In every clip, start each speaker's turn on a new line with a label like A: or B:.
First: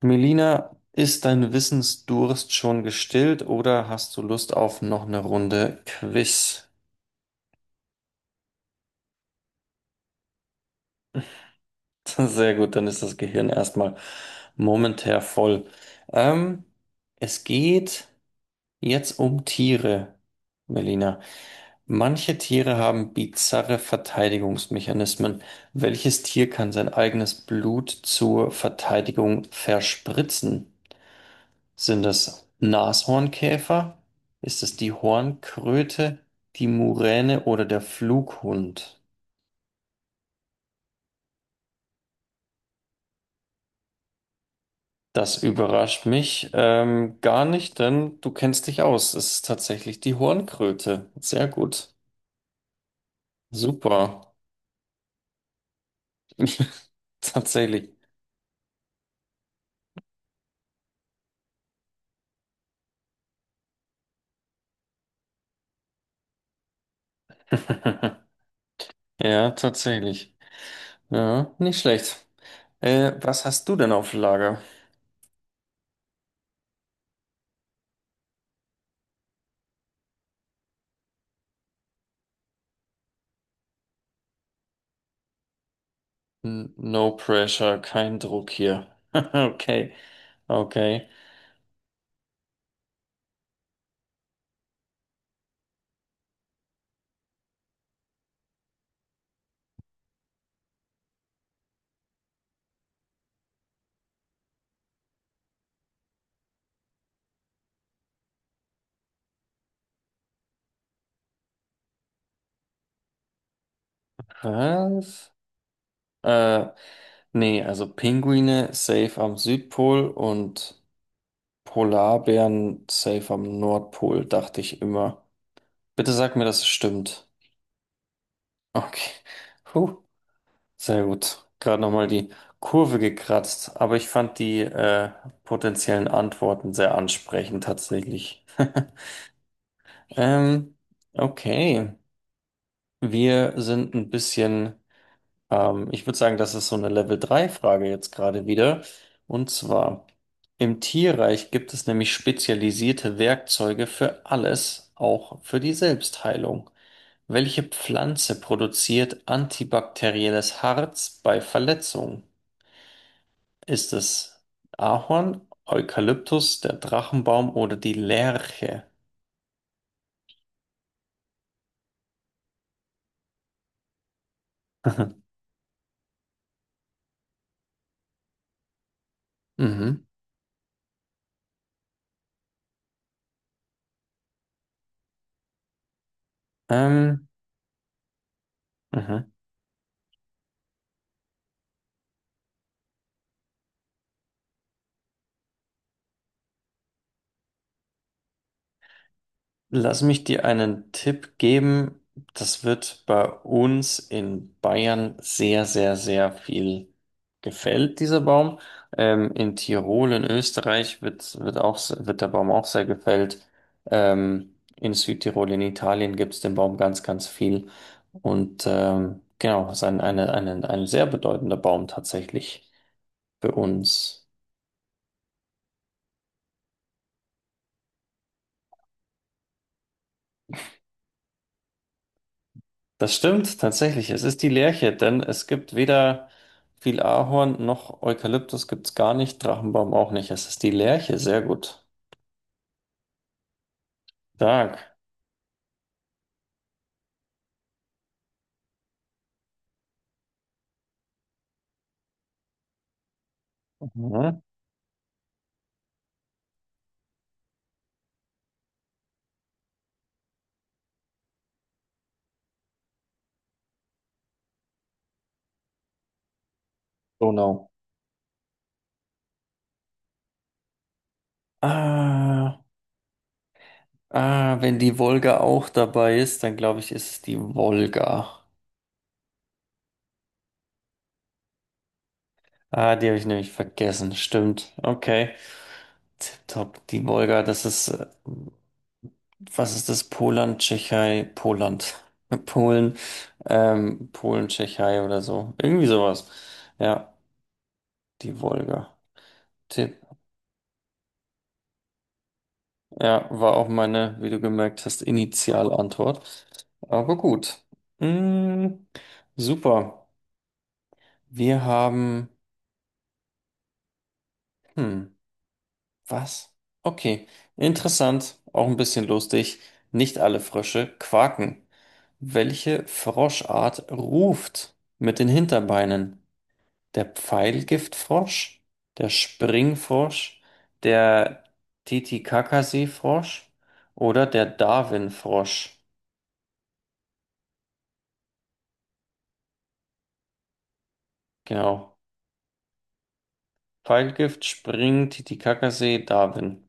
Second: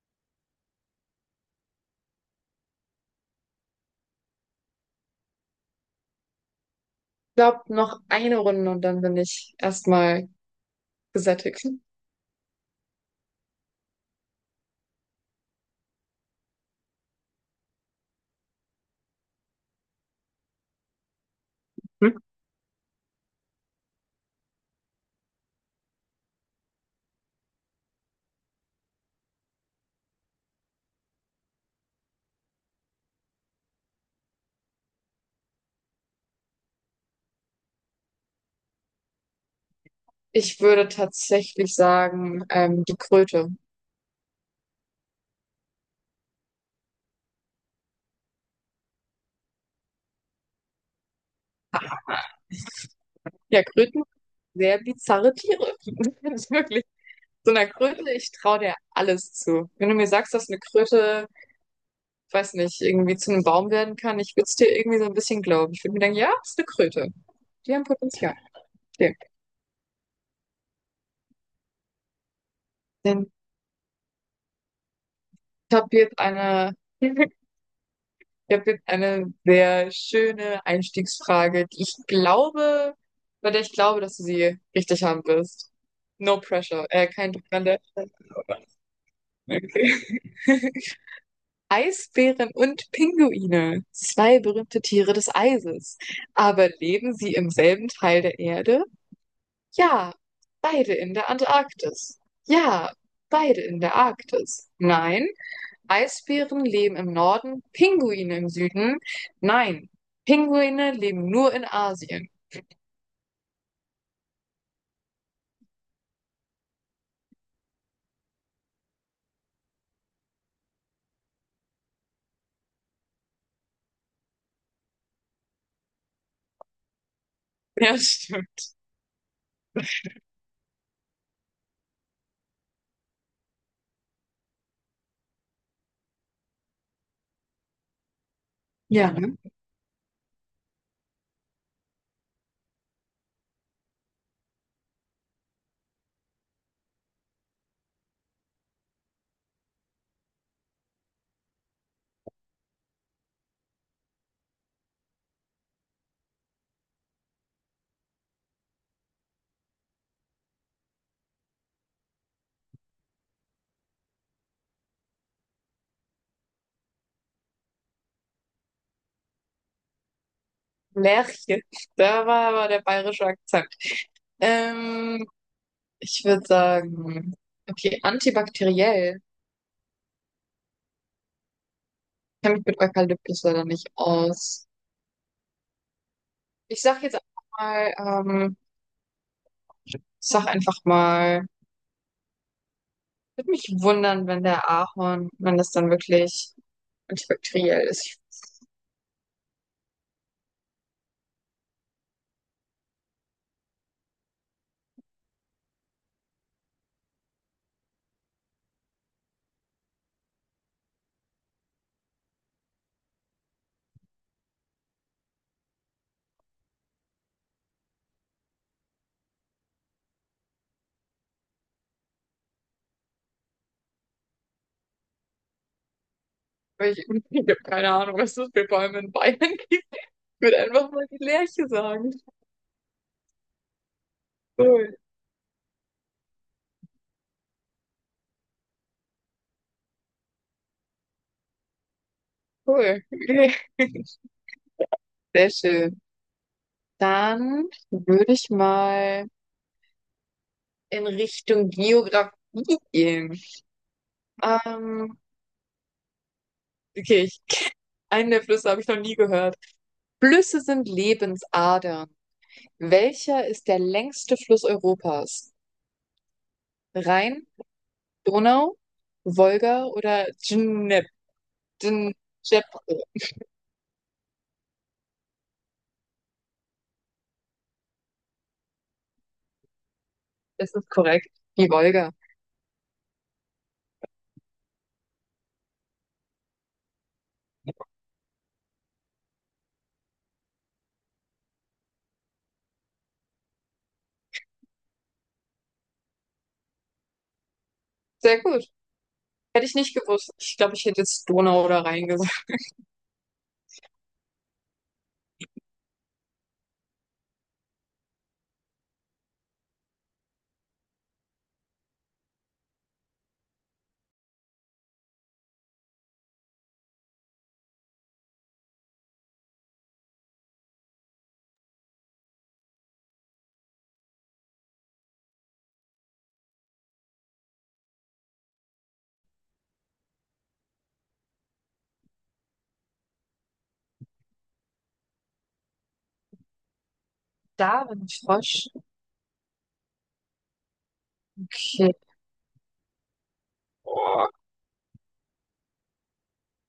A: Melina, ist dein Wissensdurst schon gestillt oder hast du Lust auf noch eine Runde Quiz?
B: Glaube, noch eine Runde und dann bin ich erstmal gesättigt.
A: Sehr gut, dann ist das Gehirn erstmal momentär voll. Ähm, Es geht jetzt um Tiere, Melina. Manche Tiere haben bizarre Verteidigungsmechanismen. Welches Tier kann sein eigenes Blut zur Verteidigung verspritzen? Sind das Nashornkäfer? Ist es die Hornkröte, die Muräne oder der Flughund?
B: Ich würde tatsächlich sagen, die Kröte.
A: Das überrascht mich gar nicht, denn du kennst dich aus. Es ist tatsächlich die Hornkröte. Sehr gut.
B: Ja, Kröten,
A: Super.
B: sehr bizarre Tiere. Wirklich. So einer
A: Tatsächlich.
B: Kröte, ich traue der alles zu. Wenn du mir sagst, dass eine Kröte, ich weiß nicht, irgendwie zu einem Baum werden kann, ich würde es dir irgendwie so ein bisschen glauben. Ich würde mir denken, ja, ist eine Kröte. Die haben Potenzial. Okay.
A: Ja, tatsächlich. Ja, nicht schlecht.
B: Dann,
A: Was hast du denn auf Lager?
B: ich habe jetzt eine ich habe jetzt eine sehr schöne Einstiegsfrage, bei der ich glaube, dass du sie richtig haben wirst. No
A: N-
B: pressure.
A: No
B: Kein Druck an
A: pressure,
B: der Stelle.
A: kein Druck hier.
B: Okay.
A: Okay, okay.
B: Eisbären und Pinguine, zwei berühmte Tiere des Eises. Aber leben sie im selben Teil der Erde? Ja, beide in der Antarktis. Ja, beide in der Arktis. Nein, Eisbären leben im Norden, Pinguine im Süden. Nein, Pinguine leben nur in Asien.
A: Was? Äh, Nee, also Pinguine safe am Südpol und Polarbären safe am Nordpol, dachte ich immer. Bitte sag mir, dass es stimmt.
B: Ja, stimmt.
A: Okay. Puh, sehr gut. Gerade nochmal die Kurve gekratzt, aber ich fand die potenziellen Antworten sehr ansprechend tatsächlich.
B: Ja, ne?
A: Ähm, okay. Wir sind ein bisschen. Ich würde sagen, das ist so eine Level 3 frage jetzt gerade wieder. Und zwar, im Tierreich gibt es nämlich spezialisierte Werkzeuge für alles, auch für die Selbstheilung. Welche Pflanze produziert antibakterielles Harz bei Verletzungen? Ist es Ahorn, Eukalyptus, der Drachenbaum oder die Lerche?
B: Lerche. Da war aber der bayerische Akzent. Ähm, Ich würde sagen, okay, antibakteriell. Ich
A: Mhm.
B: kenne mich mit Eukalyptus leider nicht aus. Ich sag jetzt
A: Ähm,
B: einfach mal, ähm,
A: mhm.
B: ich sag einfach mal, würde mich wundern, wenn der Ahorn, wenn das dann wirklich antibakteriell ist.
A: Lass mich dir einen Tipp geben. Das wird bei uns in Bayern sehr, sehr, sehr viel gefällt, dieser Baum. In Tirol, in Österreich wird der Baum auch sehr gefällt. In Südtirol, in Italien gibt es den Baum ganz, ganz viel. Und genau, es ist ein sehr bedeutender Baum tatsächlich für uns.
B: Weil ich, ich habe keine Ahnung, was das für Bäume in Bayern gibt. Ich würde einfach mal die Lerche sagen.
A: Das stimmt tatsächlich. Es ist die
B: Cool,
A: Lerche, denn es gibt weder viel Ahorn noch Eukalyptus gibt's gar nicht, Drachenbaum auch nicht. Es ist die Lerche, sehr gut.
B: cool. Okay.
A: Stark.
B: Sehr schön. Dann würde ich mal in Richtung Geografie gehen.
A: Mhm. Mhm.
B: Ähm, okay, ich, einen der Flüsse habe ich noch nie gehört. Flüsse sind Lebensadern. Welcher ist der längste Fluss Europas? Rhein,
A: Donau.
B: Donau, Wolga oder Dnep? Dnepr?
A: Ah, ah, wenn die Wolga auch dabei ist, dann glaube ich, ist es die Wolga.
B: Das ist korrekt. Die Wolga.
A: Ah, die habe ich nämlich vergessen. Stimmt. Okay. Tipptopp. Die Wolga, das ist, was ist das? Poland, Tschechei, Poland. Polen, Polen, Tschechei oder so. Irgendwie sowas. Ja. Die
B: Sehr gut.
A: Wolga.
B: Hätte ich nicht
A: Tipp.
B: gewusst. Ich glaube, ich hätte jetzt Donau oder Rhein gesagt.
A: Ja, war auch meine, wie du gemerkt hast, Initialantwort. Aber gut. Mm, super. Wir haben. Hm, was? Okay. Interessant, auch ein bisschen lustig. Nicht alle Frösche quaken. Welche Froschart ruft mit den Hinterbeinen? Der Pfeilgiftfrosch, der Springfrosch, der Titicacasi-Frosch oder der Darwin-Frosch.
B: Davenport. Okay.
A: Genau.
B: Oh,
A: Pfeilgift, Spring, Titicacasee, Darwin.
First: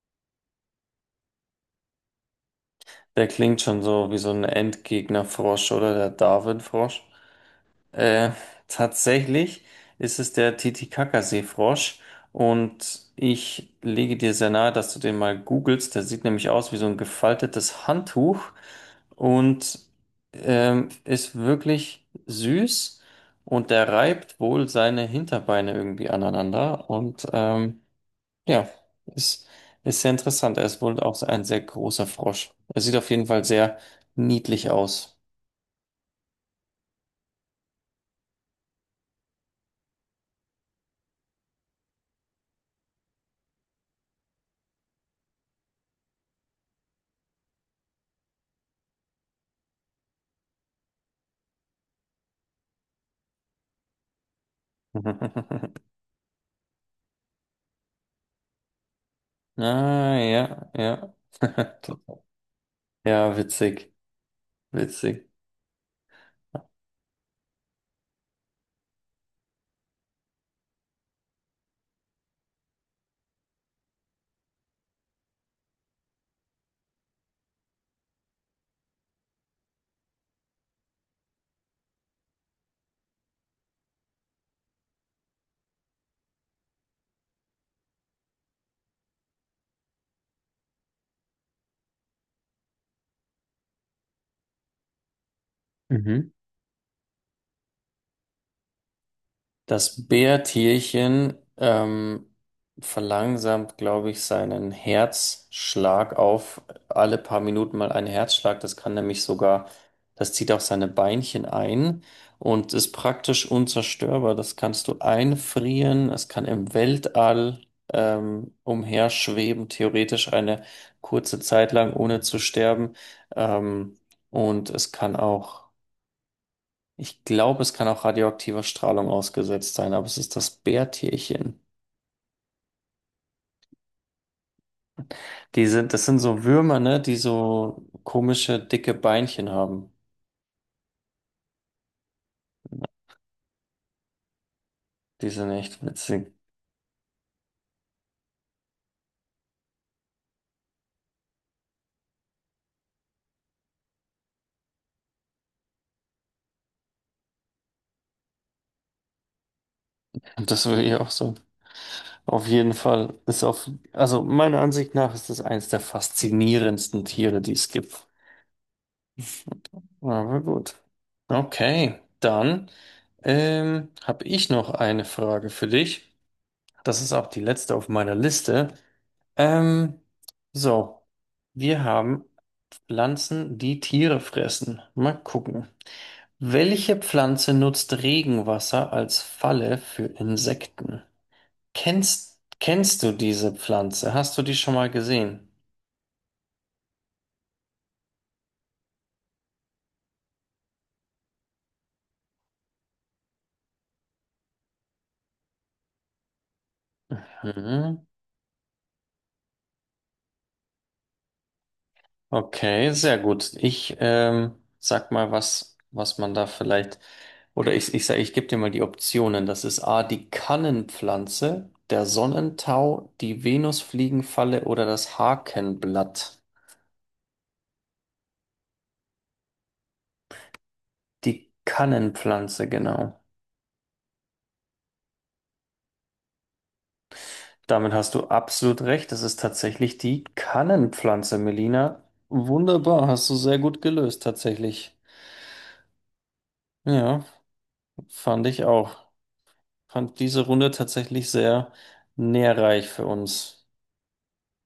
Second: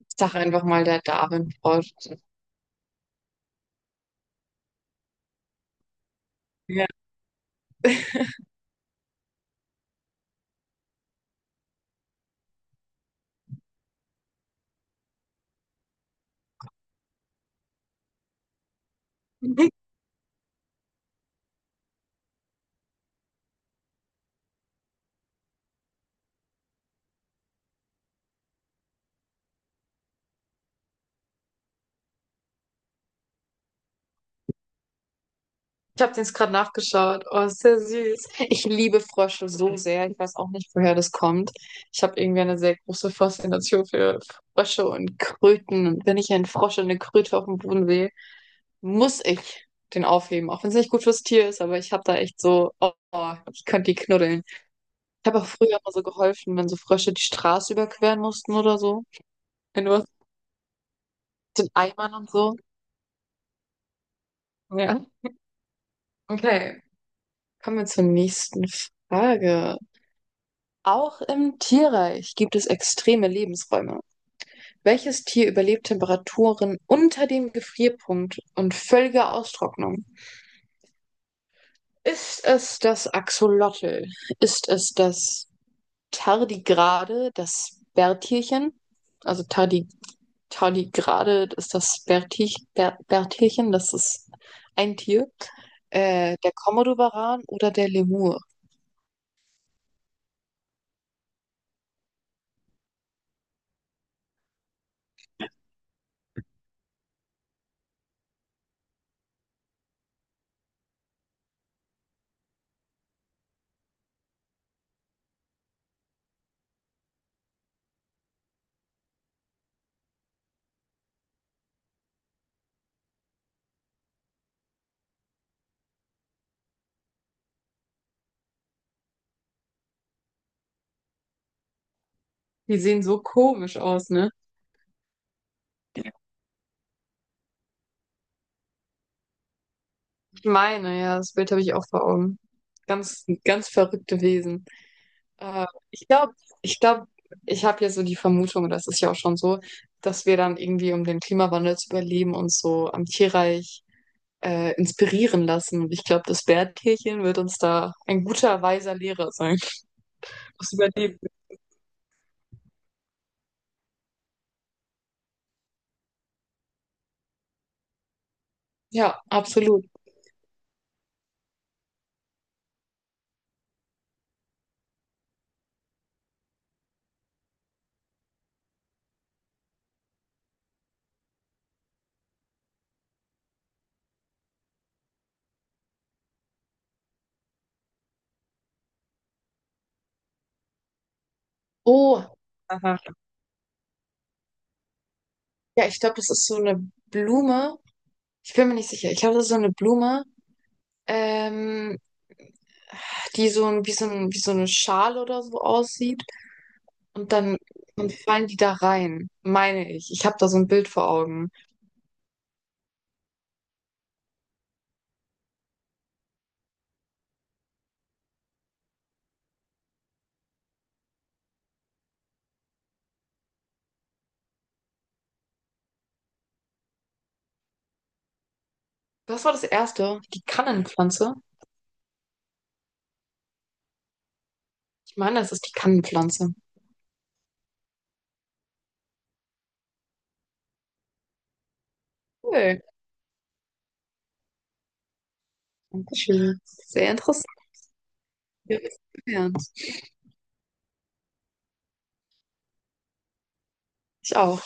B: ich sag einfach mal der Davenport.
A: Der klingt schon so wie so ein Endgegnerfrosch oder der
B: Ja.
A: Darwin-Frosch. Äh, Tatsächlich ist es der Titicaca-Seefrosch und ich lege dir sehr nahe, dass du den mal googelst. Der sieht nämlich aus wie so ein gefaltetes Handtuch und ist wirklich süß und der reibt wohl seine Hinterbeine irgendwie aneinander und ja, ist, ist sehr interessant. Er ist wohl auch ein sehr großer Frosch. Er sieht auf jeden Fall sehr niedlich aus.
B: Ich habe den jetzt gerade nachgeschaut. Oh, ist sehr süß. Ich liebe Frösche so sehr. Ich weiß auch nicht, woher das kommt. Ich habe irgendwie eine sehr große Faszination für Frösche und Kröten. Und wenn ich einen Frosch und eine Kröte auf dem Boden sehe, muss ich den aufheben. Auch wenn es nicht gut fürs Tier ist, aber ich habe da echt so, oh, ich könnte die knuddeln. Ich habe auch früher immer so geholfen, wenn so Frösche die Straße überqueren mussten oder so. Wenn du was mit
A: Ah, ja, ja.
B: den Eimern und so.
A: Ja, witzig,
B: Ja.
A: witzig.
B: Okay, kommen wir zur nächsten Frage. Auch im Tierreich gibt es extreme Lebensräume. Welches Tier überlebt Temperaturen unter dem Gefrierpunkt und völlige Austrocknung? Ist es das Axolotl? Ist es das Tardigrade, das Bärtierchen? Also Tardigrade ist das Bertelchen, das ist ein Tier.
A: Mhm.
B: Der Komodowaran oder der Lemur.
A: Das Bärtierchen verlangsamt, glaube ich, seinen Herzschlag auf alle paar Minuten mal einen Herzschlag. Das kann nämlich das zieht auch seine Beinchen ein und ist praktisch unzerstörbar. Das kannst du einfrieren. Es kann im Weltall umherschweben, theoretisch eine kurze Zeit lang, ohne zu sterben. Ähm, und es kann auch. Ich glaube, es kann auch radioaktiver Strahlung ausgesetzt sein, aber es ist das Bärtierchen.
B: Die sehen so komisch aus, ne?
A: Das sind so Würmer, ne, die so komische, dicke Beinchen haben.
B: Ich meine, ja, das Bild habe ich auch vor Augen. Ganz, ganz verrückte Wesen.
A: Die sind
B: Äh,
A: echt
B: ich
A: witzig.
B: glaube, ich glaube, ich habe ja so die Vermutung, das ist ja auch schon so, dass wir dann irgendwie, um den Klimawandel zu überleben, uns so am Tierreich inspirieren lassen. Und ich glaube, das Bärtierchen wird uns da ein guter, weiser Lehrer sein.
A: Und das
B: Das
A: will ich auch
B: Überleben.
A: so. Auf jeden Fall ist auf, also meiner Ansicht nach ist das eines der faszinierendsten Tiere, die es gibt.
B: Ja, absolut.
A: Aber gut. Okay, dann habe ich noch eine Frage für dich. Das ist auch die letzte auf meiner Liste. Ähm, so, wir haben Pflanzen, die Tiere fressen. Mal gucken. Welche Pflanze nutzt Regenwasser als Falle für Insekten?
B: Oh,
A: Kennst,
B: aha,
A: kennst du diese Pflanze? Hast du die schon mal gesehen?
B: ja, ich glaube, das ist so eine Blume. Ich bin mir nicht sicher. Ich glaube, das ist so eine Blume, ähm, die so ein, wie so ein, wie so eine Schale oder so aussieht. Und dann,
A: Hm.
B: dann fallen die da rein, meine ich. Ich habe da so ein Bild vor Augen.
A: Okay, sehr gut. Ich sag mal, was man da vielleicht, oder ich sage, ich gebe dir mal die Optionen. Das ist A, die Kannenpflanze, der Sonnentau, die Venusfliegenfalle oder das Hakenblatt.
B: Was war das erste? Die Kannenpflanze?
A: Die Kannenpflanze, genau.
B: Ich meine, das ist die Kannenpflanze.
A: Damit hast du absolut recht. Das ist tatsächlich die Kannenpflanze, Melina.
B: Cool.
A: Wunderbar, hast du sehr gut gelöst, tatsächlich.
B: Dankeschön. Sehr
A: Ja,
B: interessant.
A: fand ich
B: Ja, das
A: auch.
B: gelernt.
A: Fand diese Runde tatsächlich sehr nährreich für uns.
B: Ich auch.